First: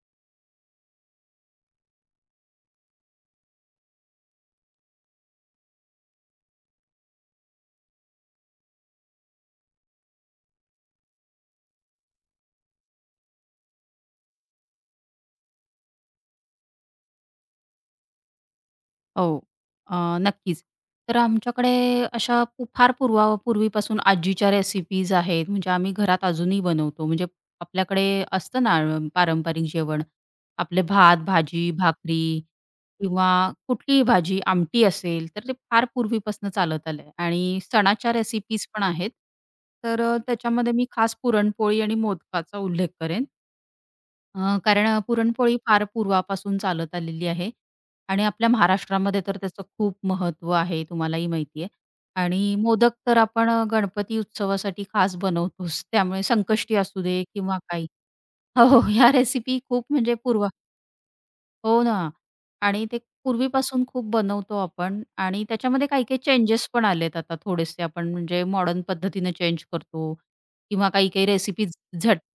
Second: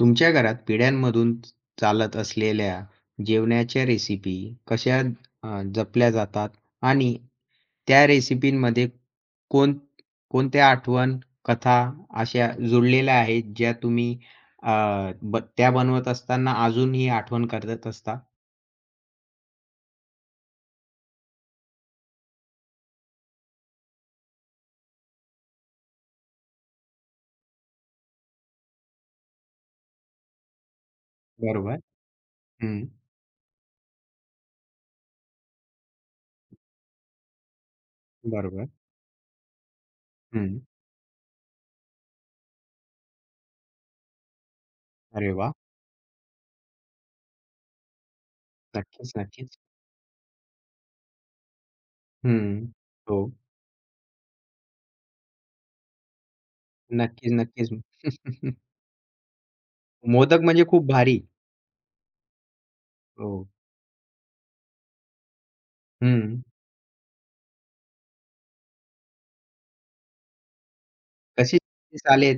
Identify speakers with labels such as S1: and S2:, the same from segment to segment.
S1: तुमच्या घरात पिढ्यांमधून चालत असलेल्या जेवणाच्या रेसिपी कशा जपल्या जातात आणि त्या रेसिपींमध्ये कोण कोणत्या आठवण, कथा अशा जुळलेल्या आहेत ज्या तुम्ही अ, ब त्या बनवत असताना अजूनही आठवण करत असता?
S2: हो. अ, नक्कीच. तर आमच्याकडे अशा पू फार पूर्वा पूर्वीपासून आजीच्या रेसिपीज आहेत. म्हणजे आम्ही घरात अजूनही बनवतो. म्हणजे आपल्याकडे असतं ना पारंपरिक जेवण. आपले भात, भाजी,
S1: बरोबर.
S2: भाकरी
S1: हं.
S2: किंवा कुठलीही भाजी, आमटी असेल, तर ते फार पूर्वीपासून चालत आलंय आणि सणाच्या रेसिपीज
S1: बरोबर.
S2: पण आहेत. तर
S1: हं.
S2: त्याच्यामध्ये मी खास पुरणपोळी आणि मोदकाचा उल्लेख करेन. कारण
S1: अरे वाह!
S2: पुरणपोळी फार पूर्वापासून चालत आलेली आहे आणि आपल्या
S1: नक्कीच,
S2: महाराष्ट्रामध्ये तर
S1: नक्कीच.
S2: त्याचं खूप महत्त्व आहे, तुम्हालाही माहिती आहे. आणि
S1: हं.
S2: मोदक तर
S1: हो.
S2: आपण गणपती उत्सवासाठी खास बनवतोच. त्यामुळे संकष्टी असू दे
S1: नक्कीच,
S2: किंवा
S1: नक्कीच.
S2: काही हो, हो. ह्या रेसिपी खूप म्हणजे
S1: मोदक
S2: पूर्व
S1: म्हणजे खूप भारी.
S2: हो ना. आणि ते
S1: हो.
S2: पूर्वीपासून खूप बनवतो आपण आणि त्याच्यामध्ये काही-काही
S1: हं.
S2: चेंजेस पण आलेत आता थोडेसे आपण म्हणजे मॉडर्न पद्धतीने चेंज करतो किंवा काही-काही
S1: कसे
S2: रेसिपीज झट
S1: आले.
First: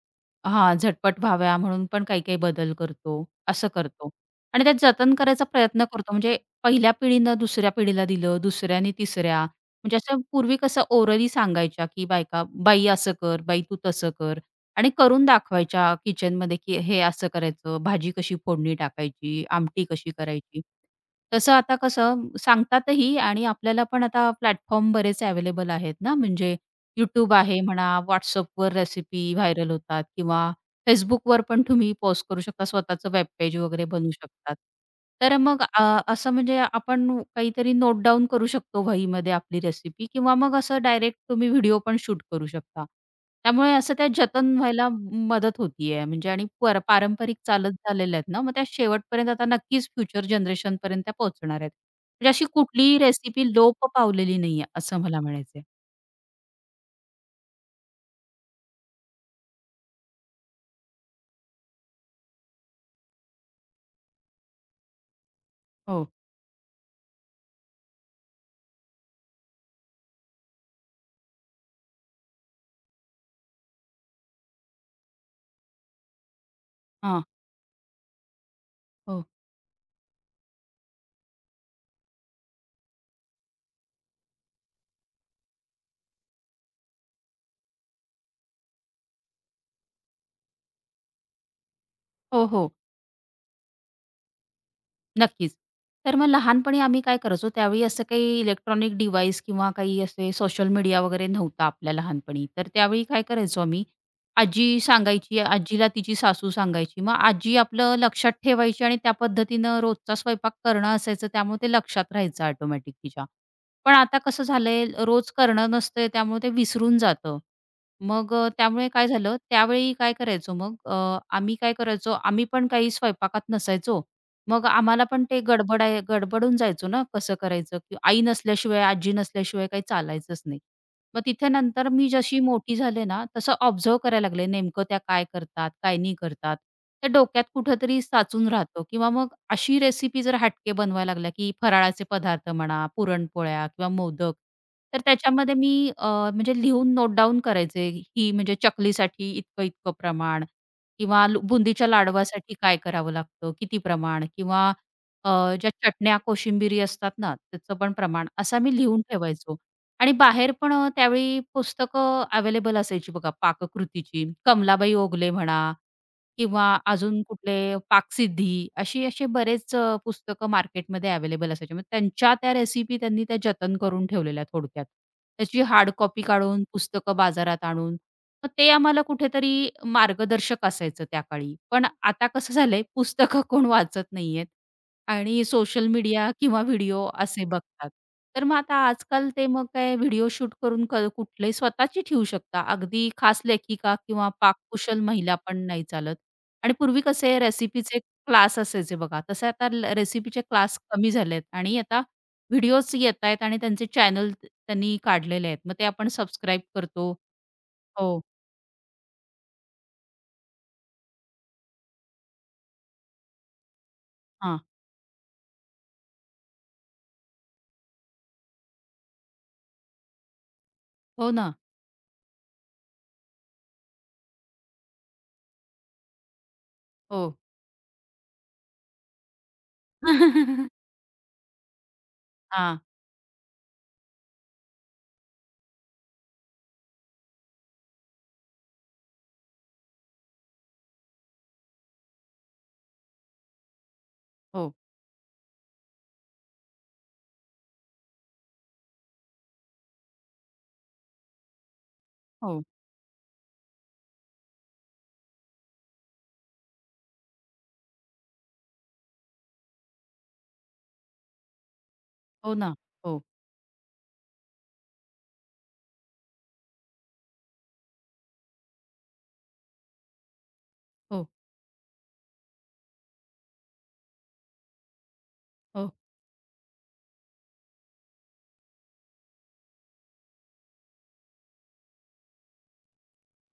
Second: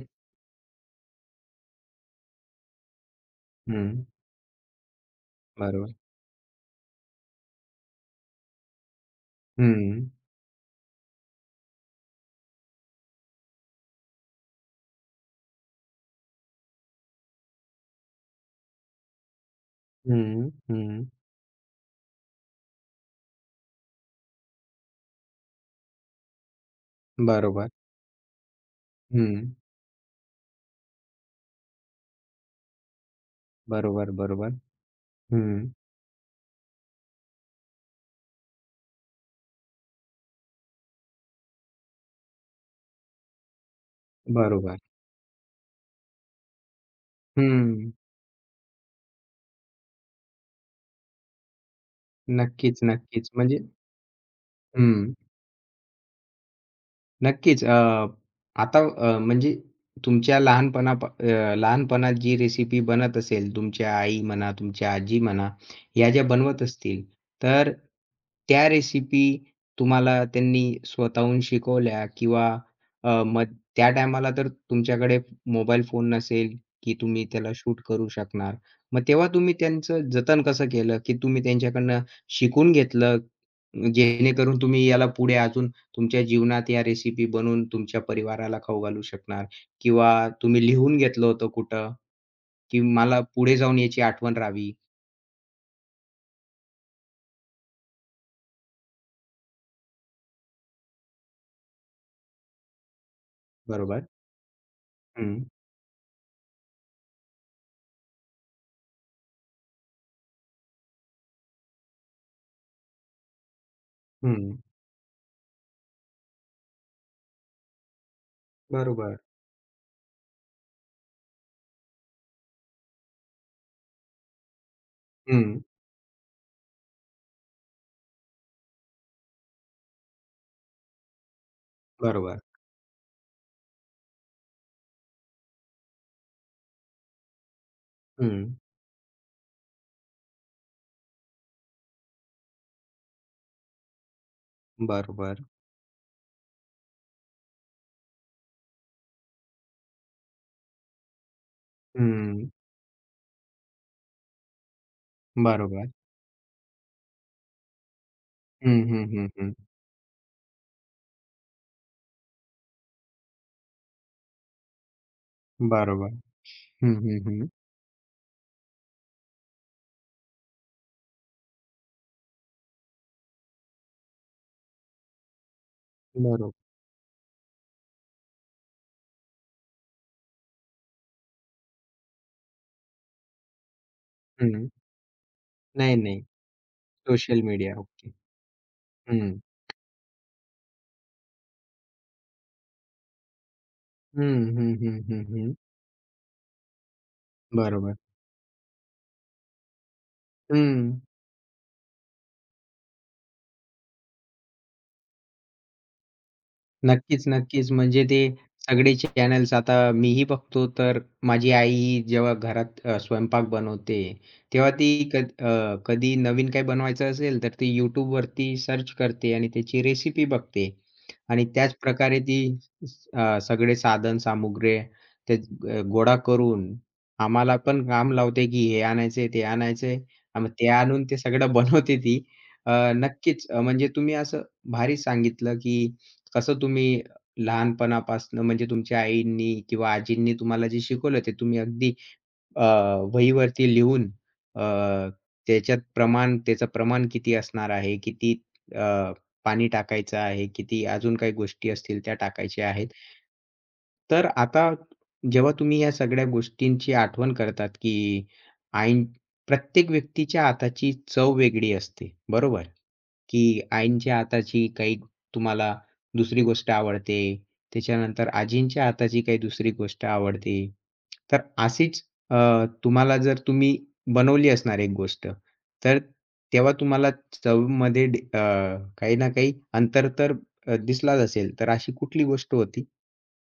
S2: हां, झटपट व्हाव्या म्हणून पण काही-काही बदल करतो, असं
S1: हं,
S2: करतो. आणि त्यात जतन करायचा प्रयत्न
S1: बरोबर.
S2: करतो म्हणजे पहिल्या पिढीनं दुसऱ्या पिढीला दिलं, दुसऱ्याने तिसऱ्या म्हणजे
S1: हं,
S2: असं पूर्वी कसं ओरली सांगायच्या, की बायका, "बाई असं कर, बाई तू तसं कर." आणि करून दाखवायच्या किचनमध्ये, की हे असं करायचं, भाजी कशी फोडणी टाकायची, आमटी कशी
S1: हं,
S2: करायची.
S1: हं.
S2: तसं आता कसं सांगतातही आणि आपल्याला पण आता प्लॅटफॉर्म बरेच अवेलेबल आहेत ना, म्हणजे YouTube आहे
S1: बरोबर.
S2: म्हणा, WhatsAppवर रेसिपी
S1: हं.
S2: व्हायरल होतात किंवा Facebookवर पण तुम्ही पोस्ट करू शकता, स्वतःचं वेब पेज वगैरे बनवू
S1: बरोबर,
S2: शकतात.
S1: बरोबर.
S2: तर मग
S1: हं,
S2: असं म्हणजे आपण काहीतरी नोट डाउन करू शकतो वहीमध्ये आपली रेसिपी किंवा मग असं डायरेक्ट तुम्ही व्हिडिओ पण शूट करू शकता. त्यामुळे असं त्या जतन
S1: बरोबर.
S2: व्हायला मदत होतीये म्हणजे आणि पारंपरिक चालत
S1: हं.
S2: झालेल्या आहेत ना, मग त्या शेवटपर्यंत आता नक्कीच फ्युचर जनरेशनपर्यंत त्या पोहोचणार आहेत. म्हणजे अशी
S1: नक्कीच,
S2: कुठलीही
S1: नक्कीच.
S2: रेसिपी
S1: म्हणजे
S2: लोप पावलेली नाहीये असं
S1: हं.
S2: मला म्हणायचंय.
S1: नक्कीच. अ, आता म्हणजे तुमच्या लहानपणात जी रेसिपी बनत असेल, तुमच्या आई म्हणा, तुमच्या आजी म्हणा,
S2: हो.
S1: या ज्या बनवत असतील, तर त्या रेसिपी तुम्हाला त्यांनी स्वतःहून शिकवल्या किंवा मग त्या टायमाला तर तुमच्याकडे मोबाईल फोन नसेल, की
S2: हां.
S1: तुम्ही त्याला शूट करू शकणार. मग
S2: हो.
S1: तेव्हा तुम्ही त्यांचं जतन कसं केलं, की तुम्ही त्यांच्याकडनं शिकून घेतलं जेणेकरून तुम्ही याला पुढे अजून तुमच्या जीवनात या रेसिपी बनवून तुमच्या परिवाराला खाऊ घालू शकणार किंवा तुम्ही लिहून घेतलं होतं कुठं,
S2: हो, हो.
S1: की मला पुढे जाऊन याची आठवण राहावी.
S2: नक्कीच. तर मग लहानपणी आम्ही काय करायचो, त्यावेळी असं काही इलेक्ट्रॉनिक डिव्हाइस किंवा काही असे सोशल मीडिया वगैरे नव्हता आपल्या लहानपणी. तर त्यावेळी काय करायचो आम्ही,
S1: बरोबर.
S2: आजी
S1: हं,
S2: सांगायची, आजीला तिची सासू सांगायची. मग आजी आपलं लक्षात ठेवायची आणि त्या पद्धतीनं रोजचा स्वयंपाक करणं असायचं, त्यामुळे ते लक्षात राहायचं ऑटोमॅटिक तिच्या. पण आता कसं
S1: हं.
S2: झालंय, रोज करणं नसतंय, त्यामुळे ते विसरून जातं. मग त्यामुळे काय
S1: बरोबर.
S2: झालं, त्यावेळी काय करायचो मग आम्ही काय करायचो, आम्ही पण काही स्वयंपाकात नसायचो. मग आम्हाला पण ते
S1: हं.
S2: गडबडून जायचो ना, कसं करायचं? की आई नसल्याशिवाय, आजी नसल्याशिवाय काही चालायचंच नाही. मग तिथे नंतर मी जशी
S1: बरोबर.
S2: मोठी झाले ना, तसं ऑब्झर्व्ह करायला लागले, नेमकं त्या काय करतात, काय नाही करतात. त्या डोक्यात कुठेतरी साचून
S1: हं.
S2: राहतो किंवा मग अशी रेसिपी जर हटके बनवायला लागल्या, की फराळाचे पदार्थ म्हणा, पुरणपोळ्या किंवा मोदक. तर
S1: बरोबर.
S2: त्याच्यामध्ये मी म्हणजे लिहून नोट डाउन करायचे, ही म्हणजे चकलीसाठी इतकं-इतकं प्रमाण किंवा बुंदीच्या
S1: हं.
S2: लाडवासाठी काय करावं लागतं? किती प्रमाण? किंवा अ, ज्या
S1: बरोबर.
S2: चटण्या, कोशिंबिरी असतात ना, त्याचं पण प्रमाण असा मी
S1: हं,
S2: लिहून
S1: हं, हं, हं.
S2: ठेवायचो. आणि बाहेर पण त्यावेळी पुस्तकं अवेलेबल असायची बघा पाककृतीची. कमलाबाई ओगले म्हणा
S1: बरोबर.
S2: किंवा
S1: हं, हं,
S2: अजून
S1: हं.
S2: कुठले पाकसिद्धी अशी असे बरेच पुस्तकं मार्केटमध्ये अवेलेबल असायचे. मग त्यांच्या त्या रेसिपी त्यांनी त्या जतन करून ठेवलेल्या थोडक्यात. त्याची हार्ड कॉपी
S1: बरोबर.
S2: काढून पुस्तकं बाजारात आणून मग ते आम्हाला कुठेतरी मार्गदर्शक असायचं त्या काळी. पण आता कसं झालंय पुस्तकं कोण वाचत नाहीयेत
S1: हं.
S2: आणि सोशल
S1: नाही, नाही.
S2: मीडिया किंवा व्हिडिओ
S1: सोशल
S2: असे
S1: मीडिया.
S2: बघतात.
S1: ओके.
S2: तर मग आता आजकाल
S1: हं.
S2: ते मग काय व्हिडिओ शूट करून कुठलेही स्वतःची ठेवू शकता. अगदी खास लेखिका किंवा
S1: हं, हं,
S2: पाककुशल
S1: हं, हं,
S2: महिला
S1: हं.
S2: पण नाही चालत. आणि पूर्वी कसे
S1: बरोबर.
S2: रेसिपीचे क्लास असायचे बघा, तसे आता रेसिपीचे क्लास
S1: हं.
S2: कमी झालेत आणि आता व्हिडिओज येतायत आणि त्यांचे चॅनल त्यांनी काढलेले आहेत. मग ते आपण सबस्क्राईब करतो.
S1: नक्कीच, नक्कीच. म्हणजे ते
S2: हो.
S1: सगळे चॅनल्स आता मीही बघतो, तर माझी आई जेव्हा घरात स्वयंपाक बनवते,
S2: हां.
S1: तेव्हा ती कधी नवीन काही बनवायचं असेल, तर ती YouTubeवरती सर्च करते आणि त्याची रेसिपी बघते.
S2: हो
S1: आणि
S2: ना.
S1: त्याच प्रकारे ती सगळे साधन-सामुग्री ते गोळा करून
S2: हो.
S1: आम्हाला पण काम लावते, की हे आणायचंय, ते आणायचंय. मग ते आणून ते सगळं बनवते ती.
S2: हां.
S1: नक्कीच. म्हणजे तुम्ही असं भारी सांगितलं, की कसं तुम्ही लहानपणापासून म्हणजे तुमच्या आईंनी किंवा आजींनी तुम्हाला जे शिकवलं ते तुम्ही अगदी अ, वहीवरती लिहून अ,
S2: हो.
S1: त्याच्यात प्रमाण त्याचं प्रमाण किती असणार आहे, किती अ, पाणी टाकायचं आहे, किती अजून काही गोष्टी असतील त्या
S2: हो.
S1: टाकायच्या आहेत. तर आता जेव्हा तुम्ही या सगळ्या गोष्टींची आठवण करतात, की आईन प्रत्येक व्यक्तीच्या हाताची चव वेगळी असते,
S2: हो
S1: बरोबर?
S2: ना. हो.
S1: की आईंच्या हाताची काही तुम्हाला दुसरी गोष्ट आवडते, त्याच्यानंतर आजींच्या हाताची काही दुसरी गोष्ट आवडते.
S2: हो.
S1: तर अशीच तुम्हाला जर तुम्ही बनवली असणार एक गोष्ट,
S2: हो.
S1: तर तेव्हा तुम्हाला चवमध्ये काही ना काही अंतर तर दिसलाच असेल. तर अशी कुठली गोष्ट होती?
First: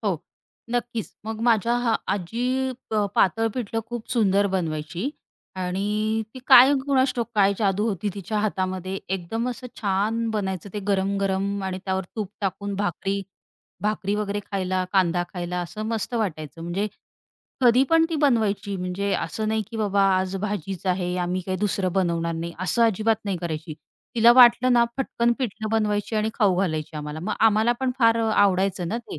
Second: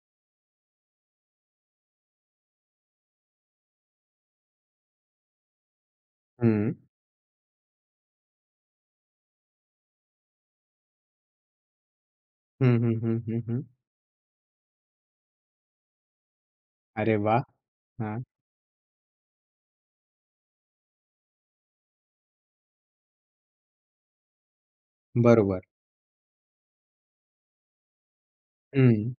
S2: हो, नक्कीच. मग माझ्या हा आजी पातळ पिठलं खूप सुंदर बनवायची आणि ती
S1: हं.
S2: काय कुणास ठाऊक काय जादू होती तिच्या हातामध्ये. एकदम असं छान बनायचं ते गरम-गरम आणि त्यावर तूप टाकून
S1: हं, हं, हं,
S2: भाकरी
S1: हं, हं.
S2: भाकरी वगैरे खायला, कांदा खायला असं मस्त वाटायचं. म्हणजे
S1: अरे वा!
S2: कधी पण ती
S1: हां,
S2: बनवायची. म्हणजे असं नाही की बाबा आज भाजीच आहे, आम्ही काही दुसरं बनवणार नाही, असं अजिबात नाही करायची. तिला वाटलं ना, फटकन
S1: बरोबर.
S2: पिठलं बनवायची आणि खाऊ घालायची आम्हाला. मग आम्हाला पण फार आवडायचं ना
S1: हं.
S2: ते.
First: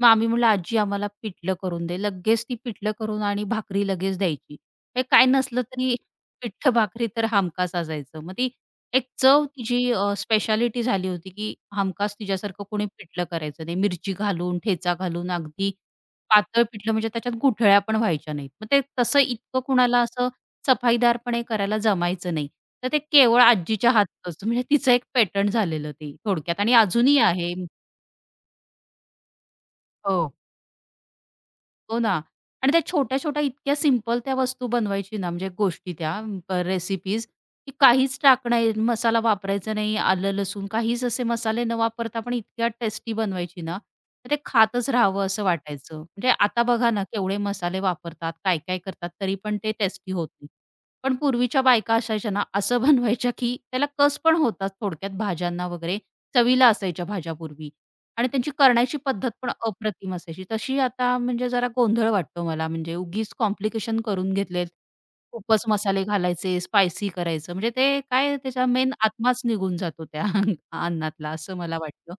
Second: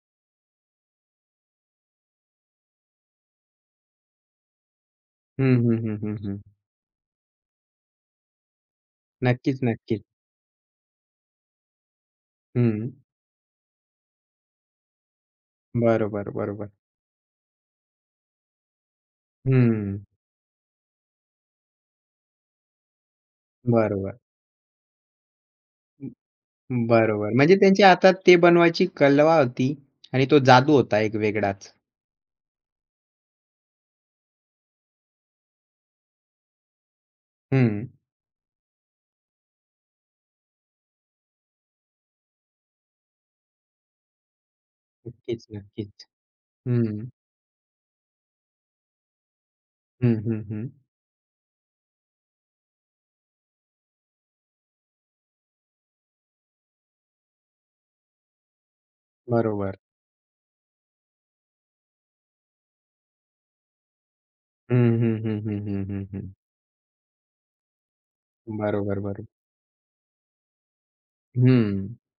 S2: मग आम्ही म्हटलं, "आजी आम्हाला पिठलं करून दे." लगेच ती पिठलं करून आणि भाकरी लगेच द्यायची. हे काय
S1: हं,
S2: नसलं
S1: हं,
S2: तरी
S1: हं, हं, हं.
S2: पिठलं भाकरी तर हमखास असायचं. मग ती एक चव
S1: नक्कीच,
S2: तिची
S1: नक्कीच.
S2: स्पेशालिटी झाली होती, की हमखास तिच्यासारखं कोणी
S1: हं.
S2: पिठलं करायचं नाही. मिरची घालून, ठेचा घालून अगदी
S1: बरोबर,
S2: पातळ
S1: बरोबर.
S2: पिठलं म्हणजे त्याच्यात गुठळ्या पण व्हायच्या नाहीत. मग ते तसं इतकं
S1: हं.
S2: कुणाला असं सफाईदारपणे करायला जमायचं नाही. तर ते केवळ आजीच्या
S1: बरोबर.
S2: हातचंच म्हणजे तिचं एक पॅटर्न झालेलं ते थोडक्यात आणि
S1: हं,
S2: अजूनही
S1: बरोबर.
S2: आहे.
S1: म्हणजे त्यांच्या हातात ते बनवायची कलवा होती आणि
S2: हो.
S1: तो जादू होता एक वेगळाच.
S2: हो ना. आणि त्या छोट्या-छोट्या इतक्या सिंपल त्या वस्तू बनवायची ना, म्हणजे गोष्टी त्या रेसिपीज की
S1: हं.
S2: काहीच टाकणं मसाला वापरायचा नाही, आलं-लसूण काहीच असे मसाले न वापरता पण इतक्या टेस्टी बनवायची ना, तर ते खातच राहावं असं
S1: नक्कीच,
S2: वाटायचं.
S1: नक्कीच.
S2: म्हणजे आता बघा ना,
S1: हं.
S2: केवढे मसाले वापरतात, काय-काय करतात, तरी पण ते टेस्टी
S1: हं,
S2: होत
S1: हं,
S2: नाही.
S1: हं.
S2: पण पूर्वीच्या बायका असायच्या ना, असं बनवायच्या की त्याला कस पण होता थोडक्यात भाज्यांना वगैरे, चवीला असायच्या भाज्या पूर्वी. आणि त्यांची करण्याची पद्धत पण
S1: बरोबर.
S2: अप्रतिम असायची. तशी आता म्हणजे जरा गोंधळ वाटतो मला म्हणजे उगीच कॉम्प्लिकेशन करून घेतलेत.
S1: हं, हं, हं, हं,
S2: खूपच
S1: हं,
S2: मसाले
S1: हं, हं.
S2: घालायचे, स्पायसी करायचं म्हणजे ते काय त्याचा
S1: बरोबर,
S2: मेन
S1: बरोबर.
S2: आत्माच निघून जातो त्या अन्नातला असं मला
S1: हं.
S2: वाटतं.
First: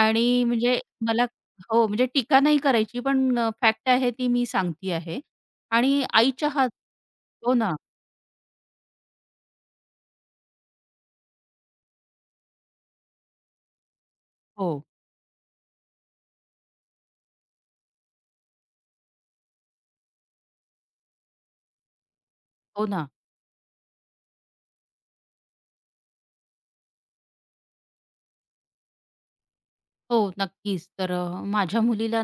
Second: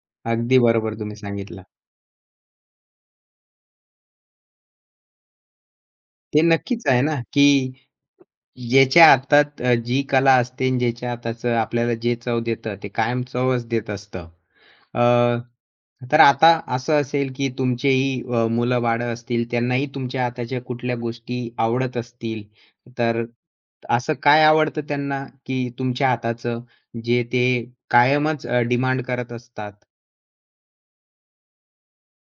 S2: आणि
S1: अगदी
S2: म्हणजे
S1: बरोबर तुम्ही
S2: मला
S1: सांगितलं.
S2: हो, म्हणजे टीका नाही करायची पण फॅक्ट आहे ती मी सांगती आहे. आणि
S1: ते
S2: आईच्या हात
S1: नक्कीच आहे ना, की
S2: हो ना.
S1: ज्याच्या हातात जी कला असते आणि ज्याच्या हाताचं आपल्याला जे चव देतं, ते कायम चवच देत असतं.
S2: हो,
S1: अ, तर आता असं असेल, की तुमचेही मुलं-बाळं असतील, त्यांनाही तुमच्या हाताच्या कुठल्या गोष्टी आवडत असतील,
S2: हो ना.
S1: तर असं काय आवडतं त्यांना, की तुमच्या हाताचं जे ते कायमच डिमांड करत असतात?
S2: हो, नक्कीच. तर माझ्या मुलीला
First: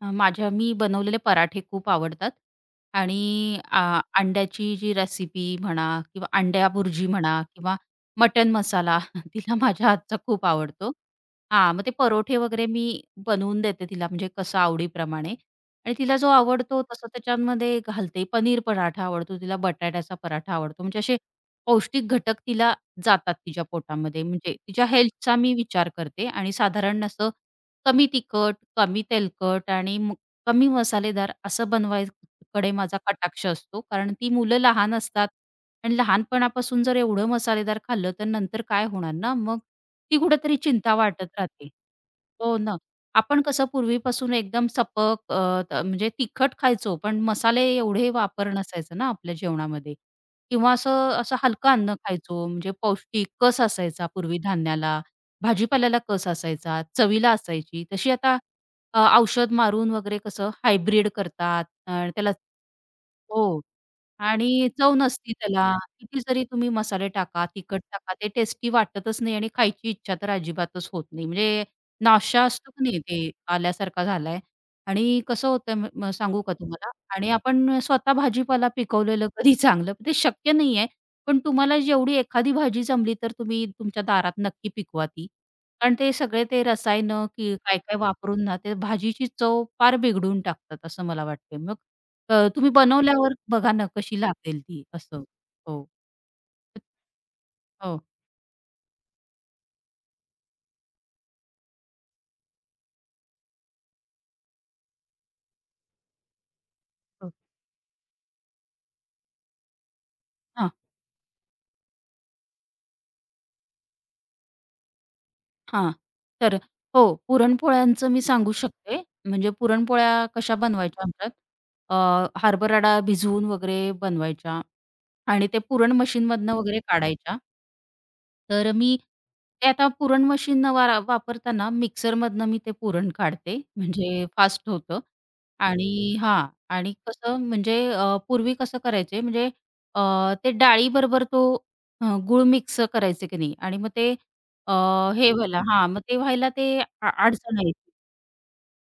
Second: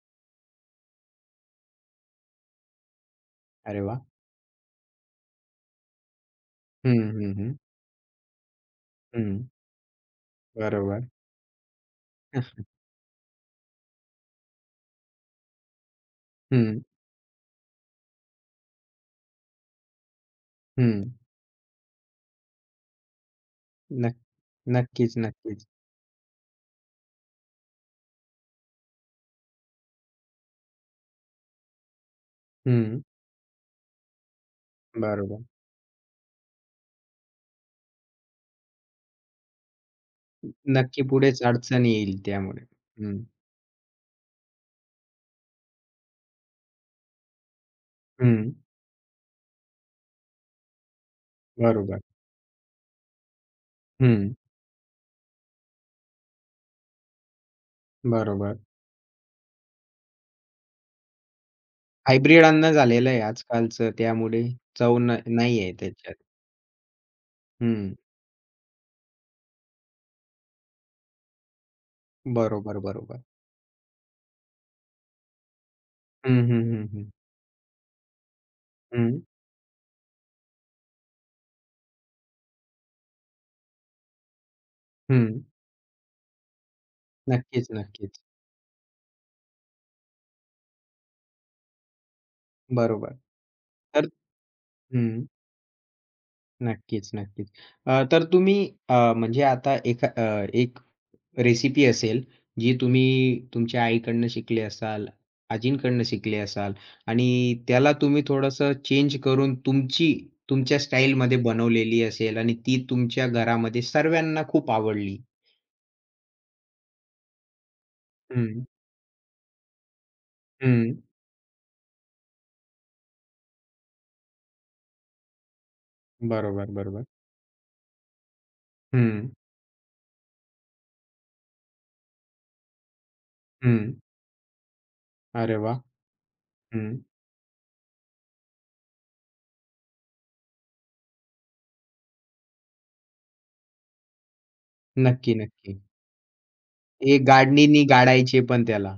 S2: अ, माझ्या मी बनवलेले पराठे खूप आवडतात आणि
S1: अरे वाह!
S2: अंड्याची जी रेसिपी म्हणा किंवा अंड्या
S1: हं,
S2: भुर्जी
S1: हं,
S2: म्हणा
S1: हं.
S2: किंवा मटण मसाला
S1: हं.
S2: तिला माझ्या हातचा खूप आवडतो.
S1: बरोबर.
S2: हां, मग ते परोठे वगैरे मी बनवून देते तिला म्हणजे कसं आवडीप्रमाणे आणि तिला जो आवडतो
S1: हं,
S2: तसं त्याच्यामध्ये घालते. पनीर पराठा आवडतो तिला, बटाट्याचा पराठा आवडतो. म्हणजे
S1: हं.
S2: असे पौष्टिक घटक तिला जातात तिच्या
S1: नक्क
S2: पोटामध्ये. म्हणजे तिच्या
S1: नक्कीच,
S2: हेल्थचा मी
S1: नक्कीच.
S2: विचार करते आणि साधारण असं कमी तिखट कमी तेलकट आणि कमी मसालेदार असं बनवायकडे माझा
S1: हं.
S2: कटाक्ष असतो. कारण ती मुलं लहान असतात
S1: बरोबर.
S2: आणि लहानपणापासून जर एवढं मसालेदार खाल्लं, तर नंतर काय होणार ना? मग ती कुठेतरी चिंता
S1: नक्की
S2: वाटत
S1: पुढेच
S2: राहते.
S1: अडचण येईल
S2: हो
S1: त्यामुळे.
S2: ना.
S1: हं.
S2: आपण कसं पूर्वीपासून एकदम सपक अ, त म्हणजे तिखट खायचो, पण मसाले एवढे वापर
S1: हं.
S2: नसायचा ना आपल्या जेवणामध्ये किंवा असं असं हलकं अन्न
S1: बरोबर.
S2: खायचो. म्हणजे पौष्टिक कस असायचा
S1: हं.
S2: पूर्वी धान्याला, भाजीपाल्याला कस असायचा, चवीला असायची. तशी आता
S1: बरोबर.
S2: औषध मारून वगैरे कसं हायब्रिड करतात. त्याला
S1: हायब्रिड अन्न झालेलं आहे
S2: हो.
S1: आजकालचं त्यामुळे
S2: आणि चव
S1: चव न
S2: नसती
S1: नाही
S2: त्याला.
S1: आहे त्याच्यात.
S2: किती जरी तुम्ही मसाले टाका, तिखट
S1: हं.
S2: टाका, ते टेस्टी वाटतच नाही आणि खायची इच्छा तर अजिबातच होत नाही. म्हणजे नाश्ता असतो
S1: बरोबर,
S2: की नाही
S1: बरोबर.
S2: ते आल्यासारखा झालाय आणि कसं होतं म म
S1: हं,
S2: सांगू का
S1: हं, हं,
S2: तुम्हाला?
S1: हं.
S2: आणि आपण स्वतः भाजीपाला
S1: हं,
S2: पिकवलेलं कधी चांगलं ते शक्य नाही आहे. पण तुम्हाला जेवढी एखादी भाजी जमली तर तुम्ही तुमच्या दारात नक्की पिकवा ती.
S1: हं.
S2: कारण ते सगळे ते रसायनं की
S1: नक्कीच,
S2: काय-काय
S1: नक्कीच.
S2: वापरून ना, ते भाजीची चव फार बिघडून टाकतात असं मला वाटते. मग तुम्ही
S1: बरोबर.
S2: बनवल्यावर बघा ना
S1: तर
S2: कशी लागेल ती असं.
S1: हं.
S2: हो.
S1: नक्कीच, नक्कीच.
S2: हो,
S1: तर तुम्ही म्हणजे आता एका अ, एक रेसिपी असेल, जी तुम्ही तुमच्या आईकडनं शिकले असाल, आजींकडनं शिकले असाल आणि
S2: हो.
S1: त्याला तुम्ही थोडंसं चेंज करून तुमची,
S2: हां,
S1: तुमच्या स्टाईलमध्ये बनवलेली असेल आणि ती तुमच्या घरामध्ये सर्वांना खूप आवडली.
S2: हां. तर हो, पुरणपोळ्यांचं मी सांगू
S1: हं,
S2: शकते. म्हणजे पुरणपोळ्या कशा बनवायच्या
S1: हं.
S2: आमच्यात अ, हरभरा डाळ भिजवून वगैरे बनवायच्या आणि ते पुरण मशीनमधनं
S1: बरोबर,
S2: वगैरे
S1: बरोबर.
S2: काढायच्या तर मी
S1: हं,
S2: ते आता पुरण मशीन वारा वापरताना मिक्सरमधनं मी ते पुरण काढते,
S1: हं.
S2: म्हणजे फास्ट होतं.
S1: अरे वाह!
S2: आणि हां. आणि
S1: हं.
S2: कसं म्हणजे पूर्वी कसं करायचे म्हणजे अ, ते डाळीबरोबर तो गूळ मिक्स करायचे की नाही आणि मग ते अ, हे
S1: नक्की,
S2: व्हायला
S1: नक्की.
S2: हां, मग ते व्हायला ते
S1: हे
S2: अडचण
S1: गाडणीनी
S2: यायची.
S1: गाडायचे पण त्याला.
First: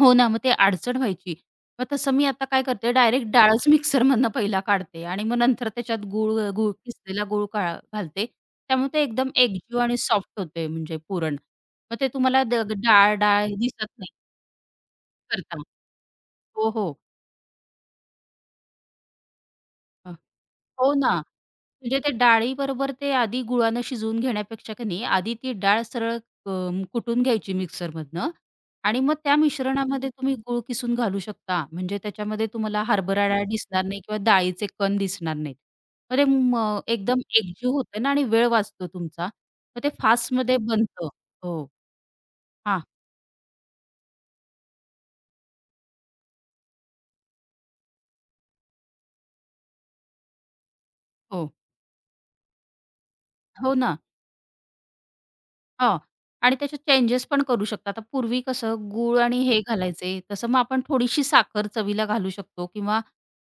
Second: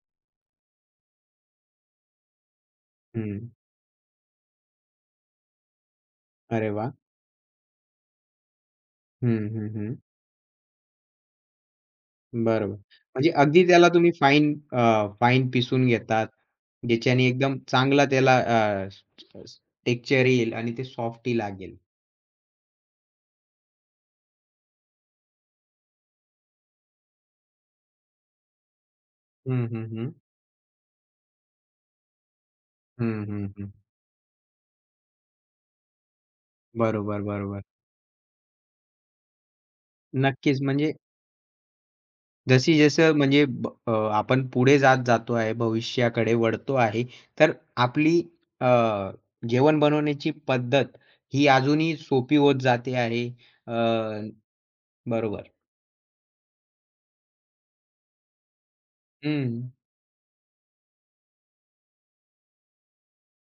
S2: हो ना, मग ते अडचण व्हायची. मग तसं मी आता काय करते डायरेक्ट
S1: हं.
S2: डाळच मिक्सरमधनं पहिला काढते आणि मग नंतर त्याच्यात गूळ अ,
S1: अरे
S2: गूळ
S1: वाह!
S2: किसलेला गूळ का घालते. त्यामुळे ते एकदम
S1: हं, हं,
S2: एकजीव
S1: हं.
S2: आणि सॉफ्ट होते म्हणजे पुरण. मग ते तुम्हाला
S1: बरोबर. म्हणजे
S2: डाळ-डाळ
S1: अगदी
S2: दिसत
S1: त्याला तुम्ही
S2: नाही
S1: फाईन
S2: करताना.
S1: पिसून घेतात.
S2: हो, हो.
S1: ज्याच्याने एकदम चांगला त्याला टेक्चर
S2: अ,
S1: टेक्स्चर येईल आणि ते
S2: हो ना.
S1: सॉफ्टी लागेल.
S2: म्हणजे ते डाळीबरोबर ते आधी गुळानं शिजवून घेण्यापेक्षा की नाही, आधी ती डाळ सरळ अ, कुटून घ्यायची मिक्सरमधनं आणि मग त्या
S1: हं, हं,
S2: मिश्रणामध्ये
S1: हं.
S2: तुम्ही गूळ किसून घालू शकता. म्हणजे त्याच्यामध्ये तुम्हाला
S1: हं,
S2: हरभरा डाळ
S1: हं, हं.
S2: दिसणार नाही किंवा डाळीचे कण दिसणार नाहीत. मग ते एकदम
S1: बरोबर, बरोबर.
S2: एकजीव होतं ना आणि वेळ वाचतो तुमचा. मग ते फास्टमध्ये
S1: नक्कीच म्हणजे
S2: बनतं. हो.
S1: जशी
S2: हां.
S1: जसं म्हणजे आपण पुढे जात जातो आहे, भविष्याकडे वळतो आहे, तर आपली अ, जेवण बनवण्याची पद्धत ही
S2: हो.
S1: अजूनही सोपी होत जाते आहे. अ,
S2: हो ना.
S1: बरोबर.
S2: हां. आणि त्याच्यात चेंजेस पण करू शकता. आता पूर्वी कसं गूळ आणि हे
S1: हं.
S2: घालायचे, तसं मग आपण थोडीशी साखर चवीला घालू शकतो किंवा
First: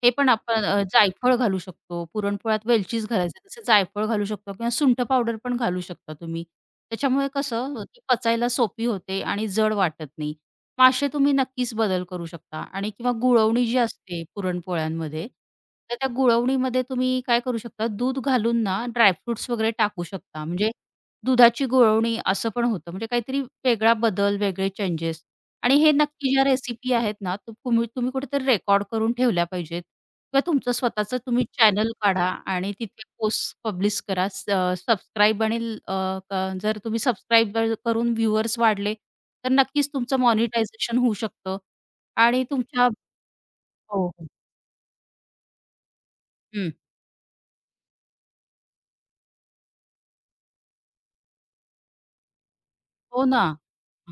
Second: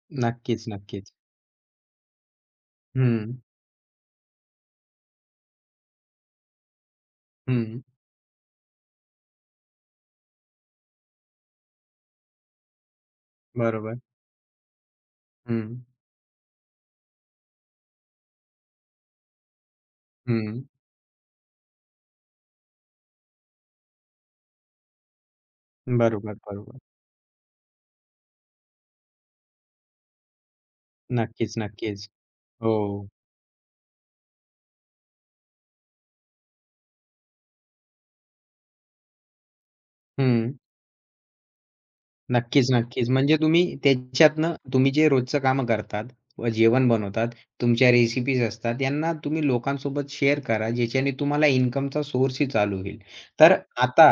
S2: हे पण आपण
S1: नक्कीच, नक्कीच.
S2: जायफळ घालू शकतो. पुरणपोळ्यात वेलचीच
S1: हं,
S2: घालायचे, तसं जायफळ घालू शकतो किंवा सुंठ पावडर पण घालू शकता तुम्ही. त्याच्यामुळे कसं
S1: हं.
S2: ती पचायला सोपी होते आणि जड वाटत नाही. मग असे तुम्ही नक्कीच बदल करू शकता आणि किंवा गुळवणी जी
S1: बरोबर.
S2: असते पुरणपोळ्यांमध्ये,
S1: हं.
S2: तर त्या गुळवणीमध्ये तुम्ही काय करू शकता, दूध घालून ना ड्रायफ्रुट्स वगैरे टाकू शकता.
S1: हं.
S2: म्हणजे दुधाची गुळवणी असं पण होतं. म्हणजे काहीतरी वेगळा बदल, वेगळे चेंजेस आणि हे नक्की
S1: बरोबर,
S2: ज्या
S1: बरोबर.
S2: रेसिपी आहेत ना, तर तुम्ही तुम्ही कुठेतरी रेकॉर्ड करून ठेवल्या पाहिजेत किंवा तुमचं स्वतःचं तुम्ही
S1: नक्कीच,
S2: चॅनल
S1: नक्कीच.
S2: काढा आणि
S1: हो.
S2: तिथे पोस्ट पब्लिश करा. सबस्क्राईब आणि अ, अ, क- जर तुम्ही सबस्क्राईब करून व्ह्यूअर्स वाढले, तर नक्कीच तुमचं
S1: हं.
S2: मॉनिटायझेशन होऊ शकतं आणि
S1: नक्कीच,
S2: तुमच्या
S1: नक्कीच. म्हणजे तुम्ही
S2: हो, हो.
S1: त्याच्यातनं तुम्ही जे रोजचं कामं करतात, व
S2: हं.
S1: जेवण बनवतात, तुमच्या रेसिपीज असतात, यांना तुम्ही लोकांसोबत शेअर करा, ज्याच्याने तुम्हाला इन्कमचा सोर्सही चालू होईल.
S2: हो ना.
S1: तर आता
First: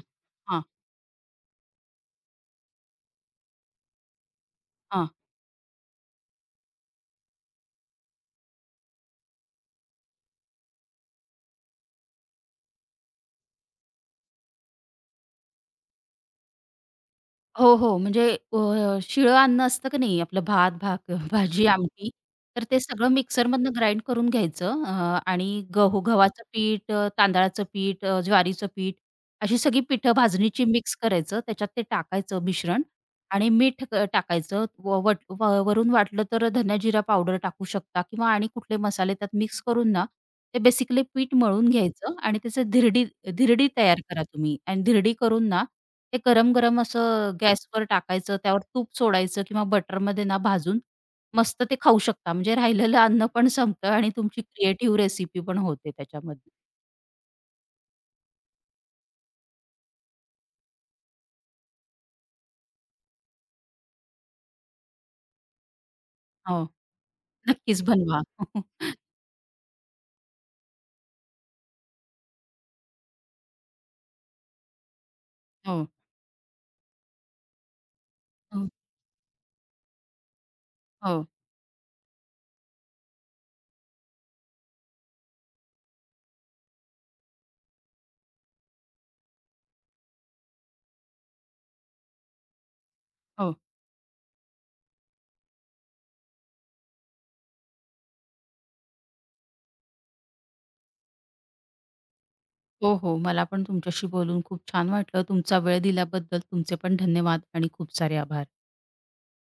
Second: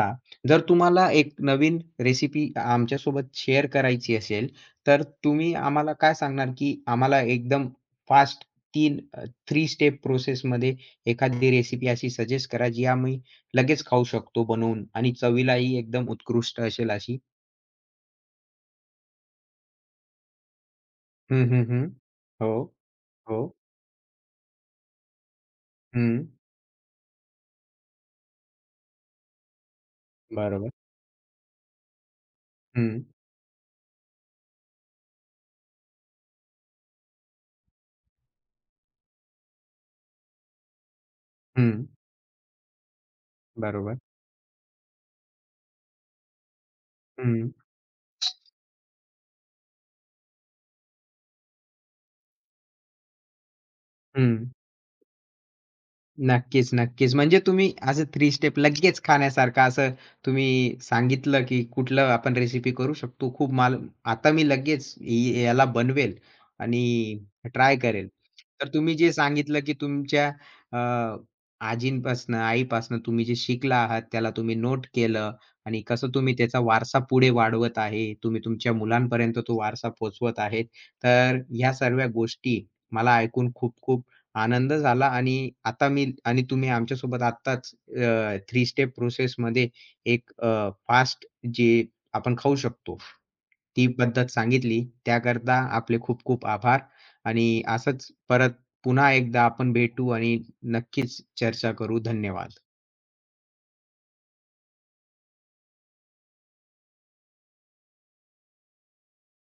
S1: जर
S2: हां,
S1: तुम्हाला एक नवीन रेसिपी आमच्यासोबत शेअर करायची असेल, तर
S2: हां.
S1: तुम्ही आम्हाला काय सांगणार, की आम्हाला एकदम फास्ट 3 3 स्टेप प्रोसेसमध्ये एखादी रेसिपी अशी सजेस्ट करा, जी आम्ही लगेच खाऊ शकतो बनवून आणि चवीलाही एकदम उत्कृष्ट असेल अशी?
S2: हो, हो. म्हणजे शिळं अन्न असतं की नाही आपलं भात,
S1: हं, हं,
S2: भाजी,
S1: हं.
S2: आमटी,
S1: हो,
S2: तर ते सगळं
S1: हो.
S2: मिक्सरमधनं ग्राइंड करून घ्यायचं आणि
S1: हं.
S2: गव्हाचं पीठ, तांदळाचं पीठ, ज्वारीचं पीठ अशी सगळी पिठं भाजणीची
S1: बरोबर.
S2: मिक्स करायचं. त्याच्यात ते टाकायचं मिश्रण
S1: हं,
S2: आणि मीठ टाकायचं. व वट व वरून वाटलं तर धना जिरा पावडर टाकू शकता किंवा आणि कुठले मसाले त्यात मिक्स करून ना, ते बेसिकली पीठ मळून
S1: हं.
S2: घ्यायचं आणि त्याचं धिरडी धिरडी
S1: बरोबर.
S2: तयार करा तुम्ही आणि धिरडी करून ना ते गरम-गरम असं
S1: हं,
S2: गॅसवर टाकायचं, त्यावर तूप सोडायचं किंवा बटरमध्ये ना भाजून, मस्त ते खाऊ शकता. म्हणजे राहिलेलं अन्न पण संपतं आणि तुमची
S1: हं.
S2: क्रिएटिव्ह रेसिपी पण होते त्याच्यामधून.
S1: नक्कीच, नक्कीच. म्हणजे तुम्ही असं थ्री स्टेप लगेच खाण्यासारखं असं तुम्ही सांगितलं, की कुठलं आपण रेसिपी करू शकतो. खूप माल आता मी लगेच याला बनवेल
S2: हो,
S1: आणि ट्राय
S2: नक्कीच
S1: करेल.
S2: बनवा.
S1: तर तुम्ही जे सांगितलं, की तुमच्या अ, आजींपासनं, आईपासनं तुम्ही जे शिकला आहात, त्याला तुम्ही नोट केलं आणि
S2: हो,
S1: कसं तुम्ही त्याचा वारसा पुढे वाढवत आहे. तुम्ही
S2: हो,
S1: तुमच्या मुलांपर्यंत तो वारसा पोहोचवत आहेत.
S2: हो,
S1: तर ह्या सर्व गोष्टी मला ऐकून खूप खूप आनंद झाला आणि आता मी आणि तुम्ही आमच्यासोबत आत्ताच थ्री स्टेप प्रोसेसमध्ये एक फास्ट जे आपण खाऊ शकतो,
S2: हो,
S1: ती पद्धत सांगितली. त्याकरता आपले खूप खूप आभार आणि असंच परत पुन्हा एकदा आपण भेटू आणि नक्कीच चर्चा करू. धन्यवाद.
S2: हो, हो. मला पण तुमच्याशी बोलून खूप छान वाटलं. तुमचा वेळ दिल्याबद्दल तुमचे पण धन्यवाद आणि खूप सारे आभार.